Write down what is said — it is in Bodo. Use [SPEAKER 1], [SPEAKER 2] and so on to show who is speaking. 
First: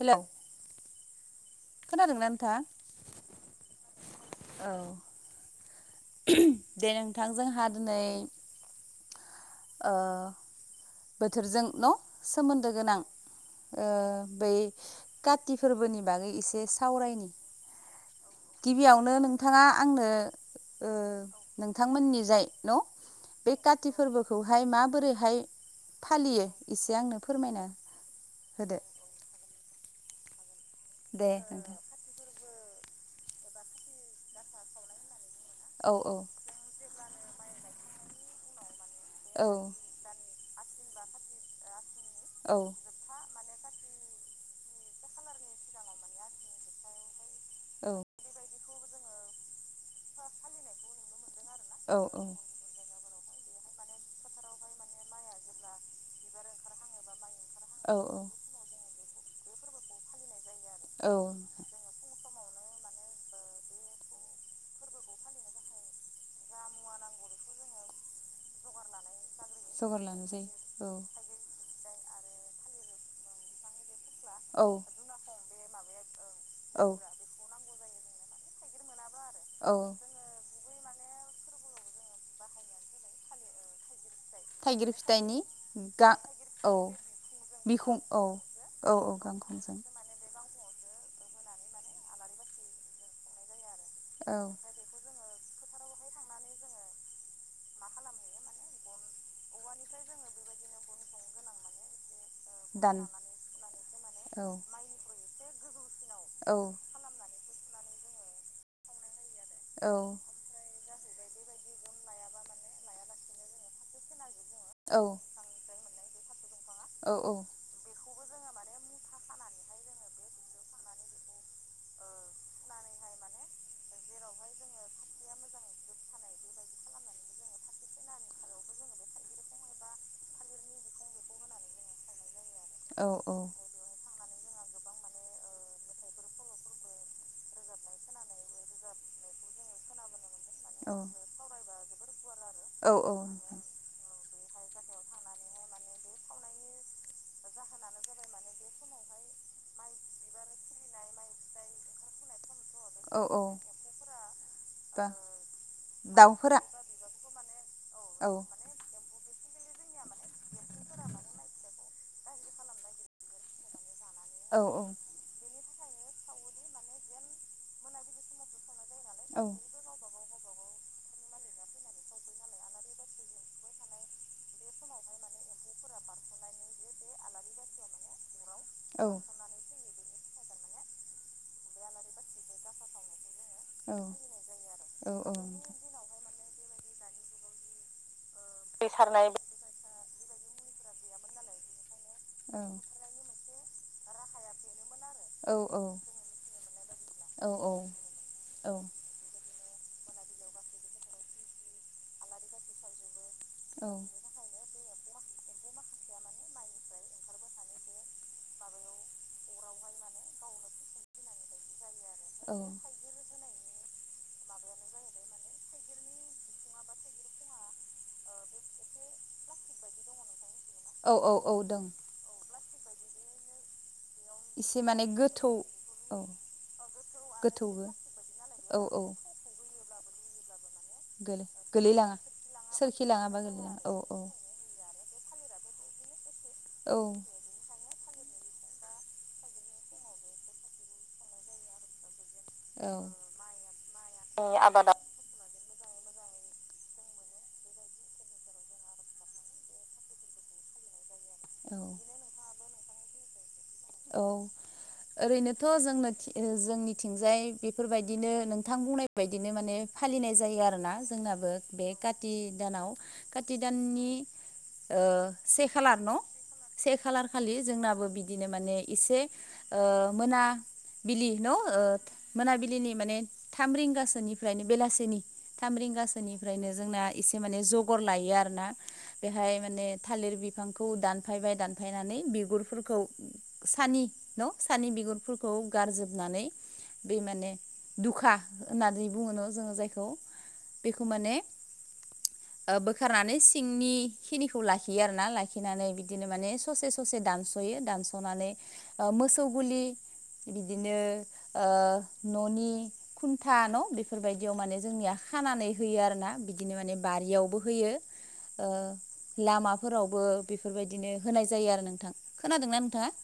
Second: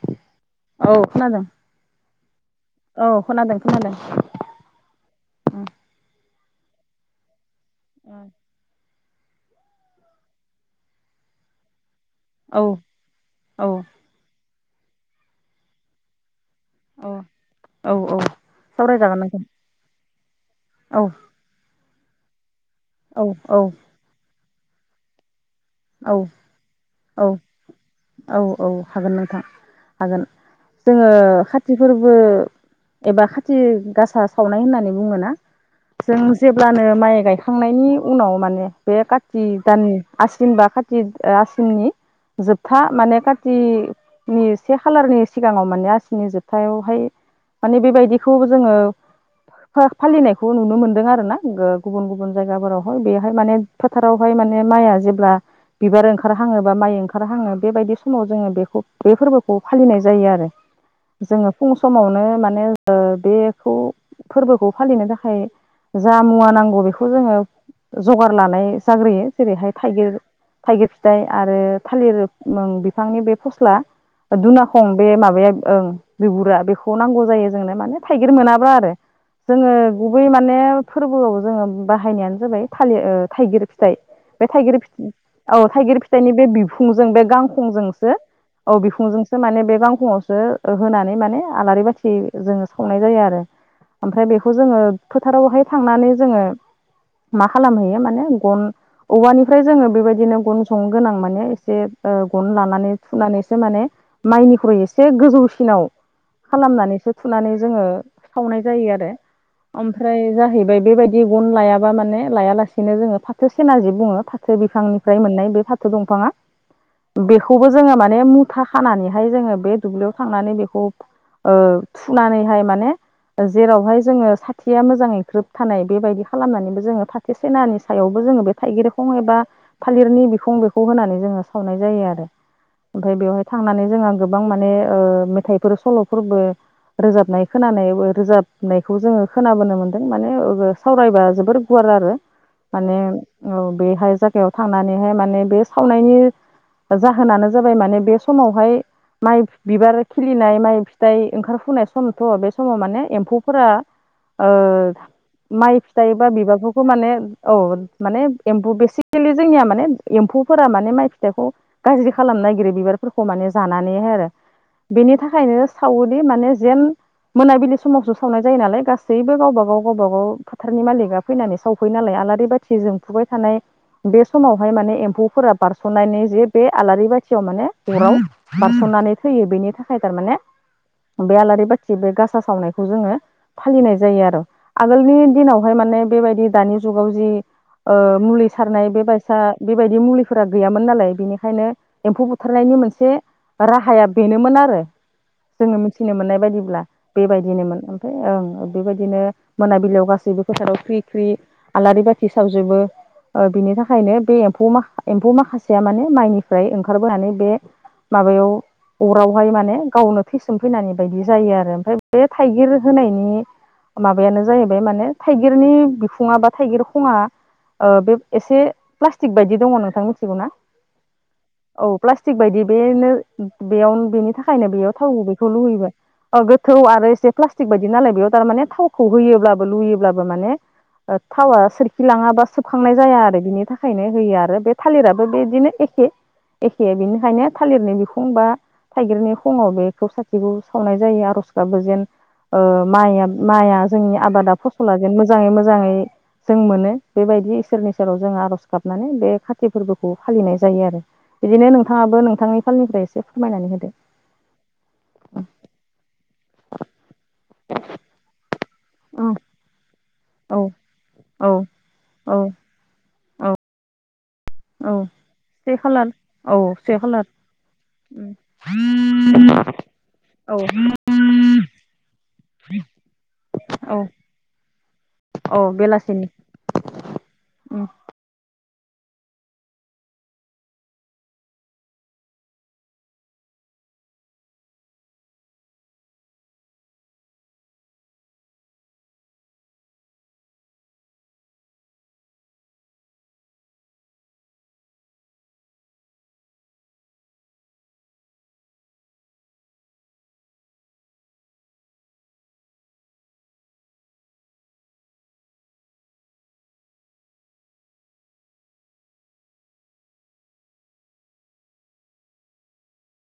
[SPEAKER 1] हेलौ।
[SPEAKER 2] औ खोनादों।
[SPEAKER 1] खोनादोंना नोंथाङा
[SPEAKER 2] औ खोनादों खोनादों।
[SPEAKER 1] औ
[SPEAKER 2] उम।
[SPEAKER 1] दे नोंथां जोंहा दिनै ओ बोथोरजों न'
[SPEAKER 2] औ
[SPEAKER 1] सोमोन्दो गोनां ओ बै काति फोरबोनि बागै एसे
[SPEAKER 2] औ
[SPEAKER 1] सावरायनि।
[SPEAKER 2] औ औ
[SPEAKER 1] गिबियावनो
[SPEAKER 2] सावरायजागोन नोंथां
[SPEAKER 1] नोंथाङा आंनो ओ
[SPEAKER 2] औ
[SPEAKER 1] नोंथांमोननि जाय न
[SPEAKER 2] औ औ
[SPEAKER 1] बे कति फोरबोखौहाय माबोरै हाय
[SPEAKER 2] औ औ औ औ
[SPEAKER 1] होदो
[SPEAKER 2] हागोन नोंथां। हागोन जोङो
[SPEAKER 1] दे
[SPEAKER 2] काति
[SPEAKER 1] नोंथां
[SPEAKER 2] फोरबो एबा खाथि गासा सावनाय होननानै बुङोना,
[SPEAKER 1] औ औ
[SPEAKER 2] जों जेब्लानो माइ गायखांनायनि उनाव माने बे काति
[SPEAKER 1] औ
[SPEAKER 2] दाननि आसिन बा थि आसिननि
[SPEAKER 1] औ
[SPEAKER 2] जोबथा माने खाथिनि से खालारनि सिगाङाव माने आसिनि जोबथायावहाय माने बेबायदिखौ जोङो फालिनायखौ नुनो मोनदों आरोना ओ
[SPEAKER 1] औ
[SPEAKER 2] गुबुन गुबुन जायगाफोरावहाय बेहाय माने फोथारावहाय माने माइआ जेब्ला बिबार ओंखारहांङो बा माइ ओंखारहांङो बेबायदि
[SPEAKER 1] औ
[SPEAKER 2] समाव जोङो बेखौ बे फोरबोखौ फालिनाय जायो आरो।
[SPEAKER 1] औ
[SPEAKER 2] जोङो फुं समावनो माने ओ बेखौ फोरबोखौ फालिनो थाखाय जा मुवा नांगौ बेखौ जोङो जगार लानाय जाग्रोयो। जेरैहाय
[SPEAKER 1] जगार
[SPEAKER 2] थाइगिर
[SPEAKER 1] लानाय
[SPEAKER 2] थाइगिर
[SPEAKER 1] जायो
[SPEAKER 2] फिथाइ आरो थालिर ओम बिफांनि बे फस्ला
[SPEAKER 1] औ
[SPEAKER 2] दुनाखं बे माबाया ओं बिगुरा
[SPEAKER 1] औ
[SPEAKER 2] बेखौ नांगौ जायो जोंनो माने थाइगिर मोनाबा आरो जोङो
[SPEAKER 1] औ
[SPEAKER 2] गुबै माने फोरबोआव जोङो बाहायनायानो जाबाय थालिर ओ थाइगिर फिथाइ। बे थाइगिर औ थाइगिर
[SPEAKER 1] गा
[SPEAKER 2] फिथाइनि बे
[SPEAKER 1] औ
[SPEAKER 2] बिफुंजों बे
[SPEAKER 1] बिखं
[SPEAKER 2] गांखंजोंसो
[SPEAKER 1] औ
[SPEAKER 2] औ बिखुंजोंसो माने बे गांखङावसो ओ होनानै माने आलारि बाथि जोङो सावनाय जायो आरो। ओमफ्राय
[SPEAKER 1] औ
[SPEAKER 2] बेखौ जोङो फो थारावहाय थांनानै जोङो मा खालामहैयो माने गन औवानिफ्राय जोङो बेबायदि बिदिनो गन जंनो गोनां माने एसे ओ गन लानानै
[SPEAKER 1] दान
[SPEAKER 2] थुनानैसो माने
[SPEAKER 1] औ
[SPEAKER 2] माइनिख्रुइ एसे गोजौसिनाव
[SPEAKER 1] औ
[SPEAKER 2] खालामनानैसो थुनानै जोङो सावनाय जायो आरो। ओमफ्राय जाहैबाय बेबायदि दि गन लायाबा माने लायालासेनो जोङो फाथो सेना जे बुङो फाथो
[SPEAKER 1] औ
[SPEAKER 2] बिफांनिफ्राय मोननाय। बे फाथो बिफाङा
[SPEAKER 1] औ
[SPEAKER 2] बेखौबो जोङो माने ने मुथा खानानैहाय जोङो बे दुब्लियाव थांनानै बेखौ ओ थुनानैहाय माने जेरावहाय जोङो साथिया मोजाङै ग्रोब थानाय बेबायदि खालामनानैबो जोङो फाथो सेनानि सायावबो जोङो बे थाइगिरखं एबा थालिरनि बिखुं बेखौ होनानै जोङो सावनाय जायो आरो
[SPEAKER 1] औ
[SPEAKER 2] ओमफ्राय बेवहाय थांनानै जोंहा गो बां माने मेथाइफोर सल'फोरबो रोजाबनाय खोनानायबो रोजाबनायखौ जोङो खोनाबोनो मोनदों। माने बो सावरायबा जोबोर गुवार आरो।
[SPEAKER 1] औ
[SPEAKER 2] माने औ बेहाय जा जायगायाव थांनानैहाय माने बे सावनायनि जाहोनानो जाबाय माने बे समावहाय माइ बिबार खिलिनाय माइ फिथाइ ओंखार फुनाय समथ' बे समाव माने
[SPEAKER 1] औ औ
[SPEAKER 2] एम्फौफोरा ओ
[SPEAKER 1] बा
[SPEAKER 2] माइ फिथाइ बा
[SPEAKER 1] दाउफोरा
[SPEAKER 2] बिबारफोरखौ माने औ माने
[SPEAKER 1] औ
[SPEAKER 2] एम्फु बेसे खिलि जोंनिया माने एम्फौफोरा माने माइ फिथाइखौ गाज्रि खालामनो नागिरो बिबारफोरखौ माने जानानै नैहाय आरो
[SPEAKER 1] औ
[SPEAKER 2] बेनि थाखायनो सावोदि माने जेन मोनाबिलि समावसो सावनाय जायो नालाय गासैबो
[SPEAKER 1] औ
[SPEAKER 2] गावबा गाव गावबा गाव फोथारनि मालिका फैनानै सावफैयो नालाय आलारि बाथि जोंफुबाय थानाय बे समावहाय माने एम्फौफोरा बारस'नायनि जे बे आलारि बाथियाव माने अराव
[SPEAKER 1] औ
[SPEAKER 2] बारस'नानै थैयो बेनि थाखाय थारमाने बे आलारि बाथि बे गासा सावनायखौ जोङो फालिनाय जायो आरो। आगोलनि दिनावहाय माने बेबादि दानि जुगाव जि ओ मुलि सारनाय बे बायसा बेबादि मुलि फोर गैयामोन नालाय बेनिखायनो एम्फौ बुथारनायनि मोनसे राहाया बेनोमोन आरो जोङो मिथिनो मोननाय बायदिब्ला। बेबायदिनोमोन ओमफ्राय ओं ओ बेबायदिनो मोनाबिलियाव गासैबो फोथाराव ख्रि ख्रि आलारि बाथि सावजोबो। ओ बिनि थाखायनो बे एम्फौ माखा एम्फौ माखासेया माने माइनिफ्राय ओंखारबोनानै बे माबायाव अरावहाय माने गावनो थैसोम फैनानै बायदि जायो आरो ओमफ्राय बे थाइगिर होनायनि माबायानो जाहैबाय माने थाइगिरनि बिखुङा बा थाइगिर खङा ओ बे एसे प्लास्टिक बायदि दङ' नोंथां मिथिगौ ना?
[SPEAKER 1] औ औ औ दं।
[SPEAKER 2] प्लास्टिक बायदि बेनो बेयाव बेनि थाखायनो
[SPEAKER 1] एसे
[SPEAKER 2] बेयाव
[SPEAKER 1] माने
[SPEAKER 2] थाव गुबैखौ
[SPEAKER 1] गोथौ
[SPEAKER 2] लुुयोमोन।
[SPEAKER 1] औ
[SPEAKER 2] ओ गोथौ आरो एसे प्लास्टिक
[SPEAKER 1] गोथौबो
[SPEAKER 2] बायदि नालाय बेयाव थारमाने
[SPEAKER 1] औ औ
[SPEAKER 2] थावखौ होयोब्लाबो लुयोब्लाबो बो माने
[SPEAKER 1] गोलै
[SPEAKER 2] थावा सोरखि
[SPEAKER 1] गोलैलाङा
[SPEAKER 2] लाङाबा सोबखांनाय
[SPEAKER 1] सोरखि
[SPEAKER 2] जाया
[SPEAKER 1] लाङाबा
[SPEAKER 2] आरो बिनि
[SPEAKER 1] गोलैलाङा औ
[SPEAKER 2] थाखायनो
[SPEAKER 1] औ
[SPEAKER 2] होयो आरो। बे थालिर राबो बिदिनो एखे एखे
[SPEAKER 1] औ
[SPEAKER 2] बेनिखायनो थालिरनि बिखुं खुं बा थाइगिरनि खङाव बेखौ साथिखौ सावनाय जायो आर'ज गाबो जेन ओ
[SPEAKER 1] औ
[SPEAKER 2] मायआ माइआ जोंनि आबादा फसला जेन मोजाङै मोजाङै जों मोनो। बेबायदि इसोरनि सेराव जों आर'ज गाबनानै बे खाति फोरबोखौ फालिनाय जायो आरो बिदिनो
[SPEAKER 1] औ
[SPEAKER 2] नोंथाङाबो नोंथांनि फ्राय एसे फोरमायनानै होदो
[SPEAKER 1] औ ओरैनोथ' जोंनो ओ जोंनिथिंजाय बेफोरबायदिनो थां बुंनाय
[SPEAKER 2] औ
[SPEAKER 1] बायदिनो माने फालिनाय जायो आरो ना जोंनाबो
[SPEAKER 2] औ
[SPEAKER 1] बे कति
[SPEAKER 2] औ
[SPEAKER 1] दानाव खाथि दाननि
[SPEAKER 2] औ
[SPEAKER 1] ओ से खालार न' से खालार खालि जोंनाबो बिदिनो माने एसे
[SPEAKER 2] खालार
[SPEAKER 1] ओ मोना
[SPEAKER 2] औ
[SPEAKER 1] बिलि न' ओ मोनाबिलिनि माने थाम
[SPEAKER 2] औ
[SPEAKER 1] रिंगासोनिफ्रायनो बेलासेनि
[SPEAKER 2] औ
[SPEAKER 1] थाम रिं
[SPEAKER 2] बेलासिनि
[SPEAKER 1] गासैनिफ्रायनो जोंना एसे माने जगर लायो आरो ना बेहाय माने थालिर बिफांखौ दानफायबाय दानफायनानै बिगुरफोरखौ सान नि न' सानि बिगुरफोरखौ गारजोबनानै बे माने दुखा होननानै बुङोनो जोङो जायखौ बेखौ माने ओ बोखारनानै सिंनि खिनिखौ लाखियो आरो ना लाखिनानै बिदिनो माने ससे-ससे दानस' यो दासनानै ओ मोसौ गुलि बिदिनो ओ न'नि खुन्था न' बेफोरबायदियाव माने जोंनिया खानानै होयो आरो ना बिदिनो माने बारियावबो होयो ओ लामाफोरावबो बेफोरबायदिनो होनाय जायो आरो नोंथां खोनादोंना नोंथाङा